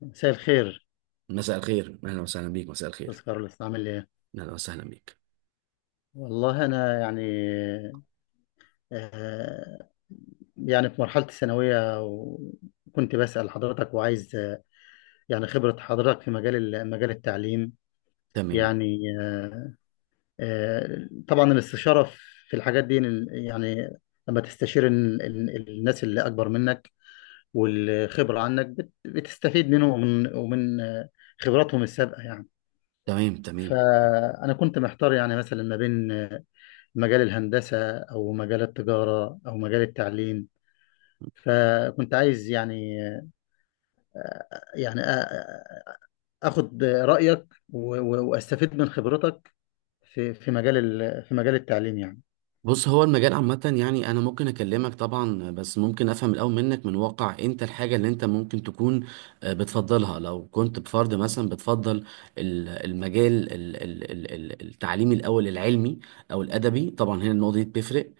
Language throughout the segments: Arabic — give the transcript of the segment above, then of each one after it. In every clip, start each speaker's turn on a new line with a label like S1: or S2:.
S1: مساء الخير،
S2: مساء الخير، اهلا وسهلا بيك. مساء الخير،
S1: أستاذ كارلوس، عامل إيه؟
S2: اهلا وسهلا بيك.
S1: والله أنا يعني، آه يعني في مرحلة الثانوية، وكنت بسأل حضرتك وعايز، يعني خبرة حضرتك في مجال مجال التعليم،
S2: تمام.
S1: يعني. طبعا الاستشارة في الحاجات دي، يعني، لما تستشير الناس اللي أكبر منك والخبرة عنك، بتستفيد منهم ومن خبراتهم السابقة يعني.
S2: تمام. تمام.
S1: فأنا كنت محتار، يعني مثلا ما بين مجال الهندسة أو مجال التجارة أو مجال التعليم. فكنت عايز، يعني يعني أ- أخد رأيك و- و- وأستفيد من خبرتك في مجال التعليم يعني.
S2: بص، هو المجال عامة يعني أنا ممكن أكلمك طبعا، بس ممكن أفهم الأول منك، من واقع أنت الحاجة اللي أنت ممكن تكون بتفضلها. لو كنت بفرد مثلا، بتفضل المجال التعليمي الأول، العلمي أو الأدبي؟ طبعا هنا النقطة دي بتفرق.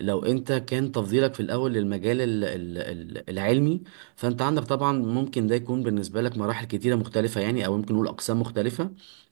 S2: لو أنت كان تفضيلك في الأول للمجال العلمي، فأنت عندك طبعا ممكن ده يكون بالنسبة لك مراحل كتيرة مختلفة يعني، أو ممكن نقول أقسام مختلفة.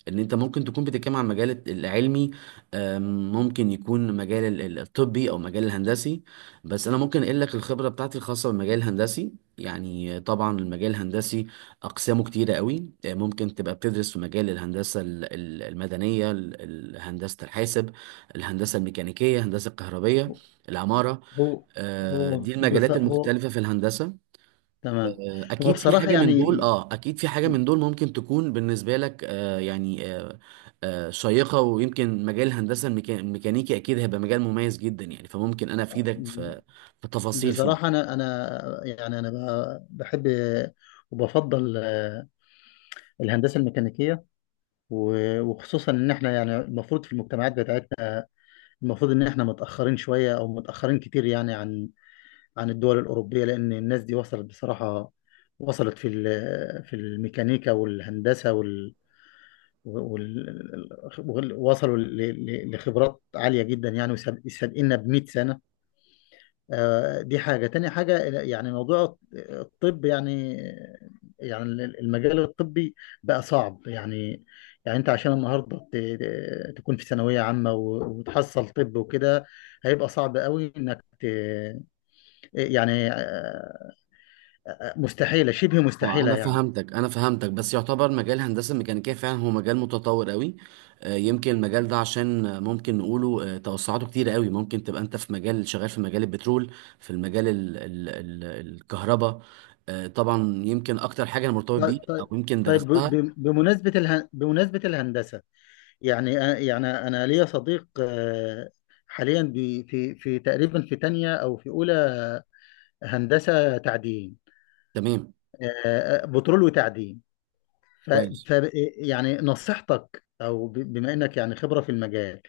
S2: ان انت ممكن تكون بتتكلم عن المجال العلمي، ممكن يكون مجال الطبي او مجال الهندسي. بس انا ممكن اقول لك الخبره بتاعتي الخاصه بالمجال الهندسي. يعني طبعا المجال الهندسي اقسامه كتيره قوي. ممكن تبقى بتدرس في مجال الهندسه المدنيه، هندسه الحاسب، الهندسه الميكانيكيه، الهندسه الكهربيه، العماره.
S1: هو هو
S2: دي
S1: بص،
S2: المجالات
S1: هو
S2: المختلفه في الهندسه.
S1: تمام. هو بصراحة، يعني
S2: اكيد في حاجه من دول ممكن تكون بالنسبه لك، يعني شيقه. ويمكن مجال الهندسه الميكانيكي اكيد هيبقى مجال مميز جدا يعني، فممكن انا افيدك في تفاصيل
S1: بصراحة،
S2: فيه.
S1: أنا يعني أنا بحب وبفضل الهندسة الميكانيكية، و- وخصوصا إن إحنا، يعني المفروض في المجتمعات بتاعتنا، المفروض ان احنا متاخرين شويه او متاخرين كتير، يعني عن الدول الاوروبيه، لان الناس دي وصلت بصراحه، وصلت في الميكانيكا والهندسه، وال وصلوا لخبرات عاليه جدا يعني، وسابقنا ب 100 سنه. دي حاجة، تاني حاجة يعني موضوع الطب. يعني يعني المجال الطبي بقى صعب يعني. يعني انت عشان النهاردة تكون في ثانوية عامة و- وتحصل طب وكده، هيبقى صعب قوي انك يعني، مستحيلة، شبه
S2: اه
S1: مستحيلة
S2: انا
S1: يعني.
S2: فهمتك، بس يعتبر مجال الهندسه الميكانيكيه فعلا هو مجال متطور قوي. يمكن المجال ده عشان، ممكن نقوله توسعاته كتير قوي، ممكن تبقى انت في مجال شغال في مجال البترول، في المجال ال ال ال الكهرباء. طبعا يمكن اكتر حاجه انا مرتبط
S1: طيب،
S2: بيه او
S1: طيب،
S2: يمكن
S1: طيب،
S2: درستها.
S1: بمناسبة بمناسبة الهندسة، يعني، يعني أنا ليا صديق، حاليا في تقريبا في تانية أو في أولى هندسة تعدين.
S2: تمام.
S1: بترول وتعدين. ف...
S2: كويس.
S1: ف... يعني نصيحتك، او بما انك يعني خبرة في المجال.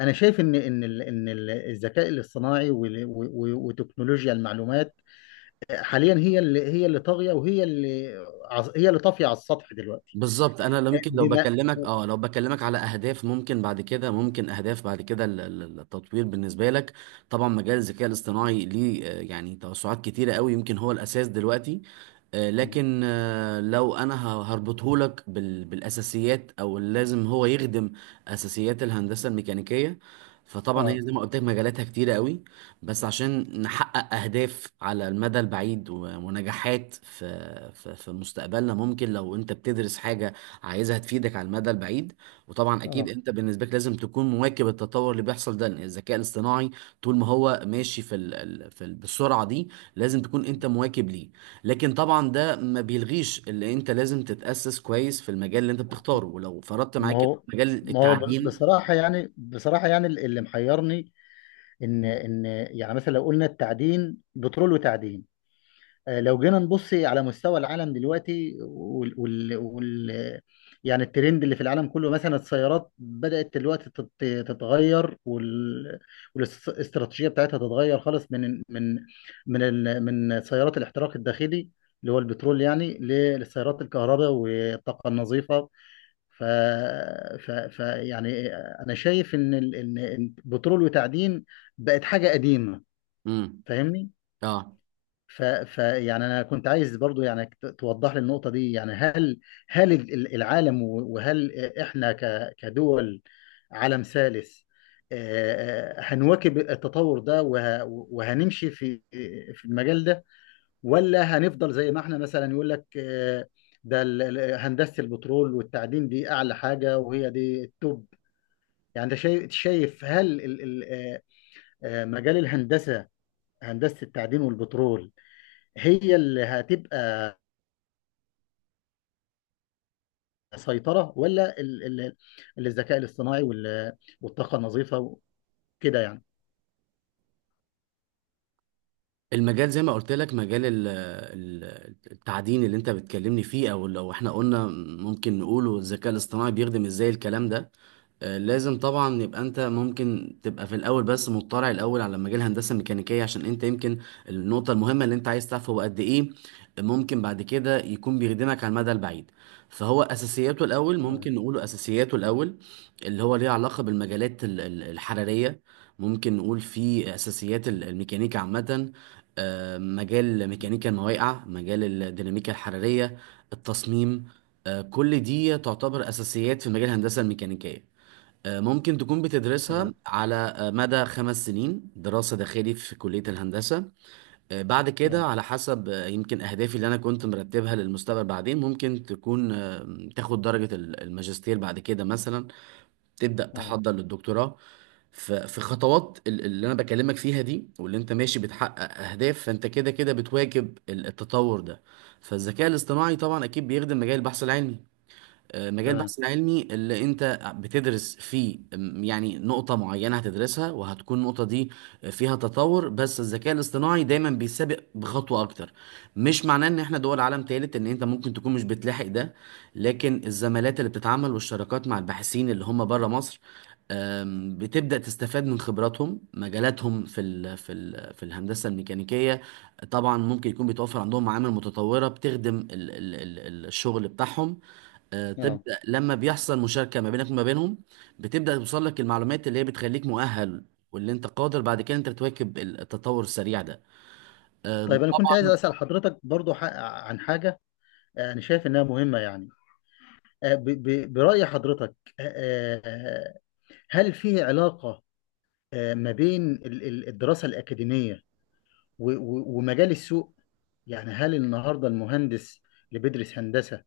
S1: انا شايف ان الذكاء الاصطناعي وال... و... و... وتكنولوجيا المعلومات، حاليا هي اللي، طاغية وهي اللي عز- هي اللي طافية على السطح دلوقتي.
S2: بالظبط. انا لو
S1: آه،
S2: ممكن لو
S1: بما
S2: بكلمك اه لو بكلمك على اهداف، ممكن بعد كده ممكن اهداف بعد كده ال- ال- التطوير بالنسبه لك. طبعا مجال الذكاء الاصطناعي ليه يعني توسعات كتيره قوي، يمكن هو الاساس دلوقتي. لكن لو انا هربطهولك بالاساسيات، او لازم هو يخدم اساسيات الهندسه الميكانيكيه. فطبعا هي
S1: اه
S2: زي ما قلت لك مجالاتها كتيره قوي، بس عشان نحقق اهداف على المدى البعيد ونجاحات في مستقبلنا، ممكن لو انت بتدرس حاجه عايزها تفيدك على المدى البعيد. وطبعا اكيد
S1: اه
S2: انت بالنسبه لك لازم تكون مواكب التطور اللي بيحصل ده، لأن الذكاء الاصطناعي طول ما هو ماشي في ال- ال- في ال- بالسرعه دي، لازم تكون انت مواكب ليه. لكن طبعا ده ما بيلغيش اللي انت لازم تتأسس كويس في المجال اللي انت بتختاره، ولو فرضت
S1: ما
S2: معاك
S1: هو
S2: مجال
S1: ما هو
S2: التعدين.
S1: بصراحة يعني، بصراحة يعني اللي محيرني، ان يعني مثلا لو قلنا التعدين، بترول وتعدين. لو جينا نبص على مستوى العالم دلوقتي، وال وال وال يعني الترند اللي في العالم كله، مثلا السيارات بدأت دلوقتي تتغير، وال- والاستراتيجية بتاعتها تتغير خالص، من من سيارات الاحتراق الداخلي اللي هو البترول، يعني للسيارات الكهرباء والطاقة النظيفة. ف, ف, ف يعني أنا شايف إن إن بترول وتعدين بقت حاجة قديمة.
S2: امم.
S1: فاهمني؟
S2: اه.
S1: ف... ف يعني انا كنت عايز برضو، يعني توضح لي النقطه دي. يعني هل العالم و- وهل احنا كدول عالم ثالث، هنواكب التطور ده وه... وهنمشي في المجال ده؟ ولا هنفضل زي ما احنا، مثلا يقول لك، ده هندسه البترول والتعدين دي اعلى حاجه، وهي دي التوب. يعني انت شايف، هل مجال الهندسه، هندسه التعدين والبترول، هي اللي هتبقى سيطرة، ولا الذكاء الاصطناعي وال- والطاقة النظيفة وكده يعني.
S2: المجال زي ما قلت لك، مجال التعدين اللي انت بتكلمني فيه، او لو احنا قلنا ممكن نقوله الذكاء الاصطناعي بيخدم ازاي الكلام ده. لازم طبعا يبقى انت ممكن تبقى في الاول، بس مطلع الاول على مجال الهندسه الميكانيكيه، عشان انت يمكن النقطه المهمه اللي انت عايز تعرفه هو قد ايه ممكن بعد كده يكون بيخدمك على المدى البعيد. فهو اساسياته الاول،
S1: آه،
S2: ممكن نقوله اساسياته الاول اللي هو ليه علاقه بالمجالات الحراريه، ممكن نقول فيه اساسيات الميكانيكا عامه، مجال ميكانيكا المواقع، مجال الديناميكا الحرارية، التصميم. كل دي تعتبر أساسيات في مجال الهندسة الميكانيكية. ممكن تكون بتدرسها
S1: تمام.
S2: على مدى 5 سنين دراسة داخلي في كلية الهندسة. بعد كده
S1: اه.
S2: على حسب يمكن أهدافي اللي أنا كنت مرتبها للمستقبل، بعدين ممكن تكون تاخد درجة الماجستير بعد كده مثلا، تبدأ
S1: اه.
S2: تحضر للدكتوراه. في خطوات اللي انا بكلمك فيها دي، واللي انت ماشي بتحقق اهداف، فانت كده كده بتواكب التطور ده. فالذكاء الاصطناعي طبعا اكيد بيخدم مجال البحث العلمي. مجال
S1: تمام.
S2: البحث العلمي اللي انت بتدرس فيه، يعني نقطة معينة هتدرسها وهتكون النقطة دي فيها تطور، بس الذكاء الاصطناعي دايما بيسابق بخطوة اكتر. مش معناه ان احنا دول عالم تالت ان انت ممكن تكون مش بتلاحق ده، لكن الزمالات اللي بتتعامل والشراكات مع الباحثين اللي هم بره مصر، بتبدأ تستفاد من خبراتهم، مجالاتهم في الهندسة الميكانيكية. طبعا ممكن يكون بيتوفر عندهم معامل متطورة بتخدم الشغل بتاعهم.
S1: اه.
S2: تبدأ لما بيحصل مشاركة ما بينك وما بينهم، بتبدأ توصل لك المعلومات اللي هي بتخليك مؤهل، واللي انت قادر بعد كده انت تواكب التطور السريع ده.
S1: طيب، انا كنت عايز
S2: طبعا.
S1: اسال حضرتك برضو، عن حاجه، انا شايف انها مهمه يعني. براي حضرتك، آه، آه، هل في علاقه ما بين الدراسه الاكاديميه و- و- ومجال السوق؟ يعني هل النهارده المهندس اللي بيدرس هندسه،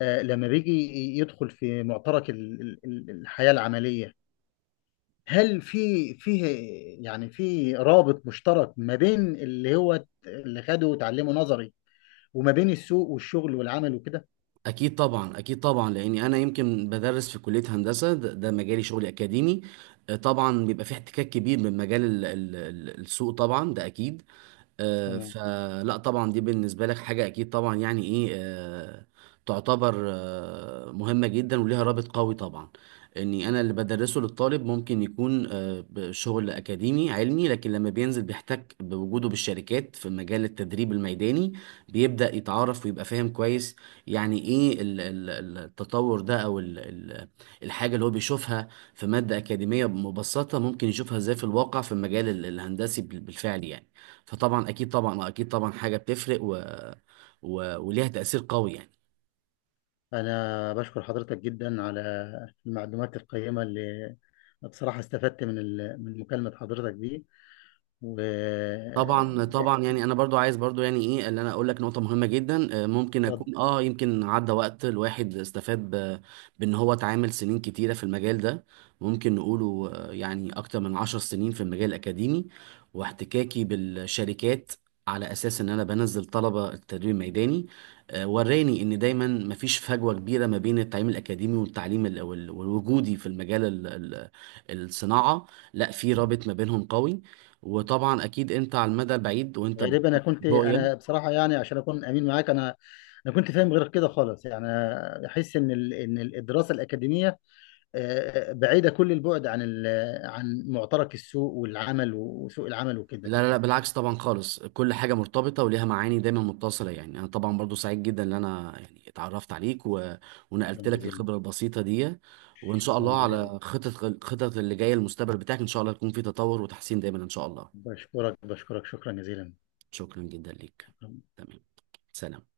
S1: لما بيجي يدخل في معترك الحياه العمليه، هل فيه، يعني، في رابط مشترك ما بين اللي هو اللي خده وتعلمه نظري، وما بين السوق والشغل والعمل وكده؟
S2: اكيد طبعا، اكيد طبعا، لاني انا يمكن بدرس في كليه هندسه، ده مجالي شغلي اكاديمي. طبعا بيبقى في احتكاك كبير من مجال السوق، طبعا ده اكيد.
S1: مم.
S2: فلا طبعا دي بالنسبة لك حاجة أكيد طبعا يعني إيه، تعتبر مهمة جدا وليها رابط قوي طبعا. إني أنا اللي بدرسه للطالب ممكن يكون بشغل أكاديمي علمي، لكن لما بينزل بيحتك بوجوده بالشركات في مجال التدريب الميداني، بيبدأ يتعرف ويبقى فاهم كويس يعني إيه التطور ده، أو الحاجة اللي هو بيشوفها في مادة أكاديمية مبسطة ممكن يشوفها إزاي في الواقع في المجال الهندسي بالفعل يعني. فطبعا اكيد طبعا اكيد طبعا حاجه بتفرق وليها تاثير قوي يعني.
S1: أنا بشكر حضرتك جدا على المعلومات القيمة اللي، بصراحة، استفدت من من مكالمة حضرتك دي و
S2: طبعا
S1: لا،
S2: طبعا، يعني انا برضو عايز برضو يعني ايه اللي انا اقول لك نقطه مهمه جدا. ممكن
S1: اتفضل.
S2: اكون يمكن عدى وقت الواحد استفاد بان هو اتعامل سنين كتيره في المجال ده. ممكن نقوله يعني اكتر من 10 سنين في المجال الاكاديمي، واحتكاكي بالشركات على اساس ان انا بنزل طلبه التدريب الميداني. وراني ان دايما مفيش فجوه كبيره ما بين التعليم الاكاديمي والتعليم والوجودي في المجال الصناعه. لا، في رابط ما بينهم قوي. وطبعا اكيد انت على المدى البعيد وانت
S1: غالبا
S2: بتحط
S1: أنا
S2: رؤيه.
S1: بصراحة، يعني عشان أكون أمين معاك، أنا كنت فاهم غير كده خالص، يعني أحس إن إن الدراسة الأكاديمية بعيدة كل البعد عن عن معترك السوق والعمل، وسوق العمل وكده.
S2: لا، لا، لا، بالعكس طبعا خالص، كل حاجه مرتبطه وليها معاني دايما متصله يعني. انا طبعا برضو سعيد جدا ان انا يعني اتعرفت عليك،
S1: شكرا
S2: ونقلت لك
S1: جزيلا،
S2: الخبره البسيطه دي. وان شاء
S1: شكرا
S2: الله
S1: جزيلا،
S2: على خطط، خطط اللي جايه المستقبل بتاعك، ان شاء الله يكون في تطور وتحسين دايما ان شاء الله.
S1: بشكرك، بشكرك، شكرا جزيلا،
S2: شكرا جدا ليك.
S1: شكرا.
S2: تمام. سلام.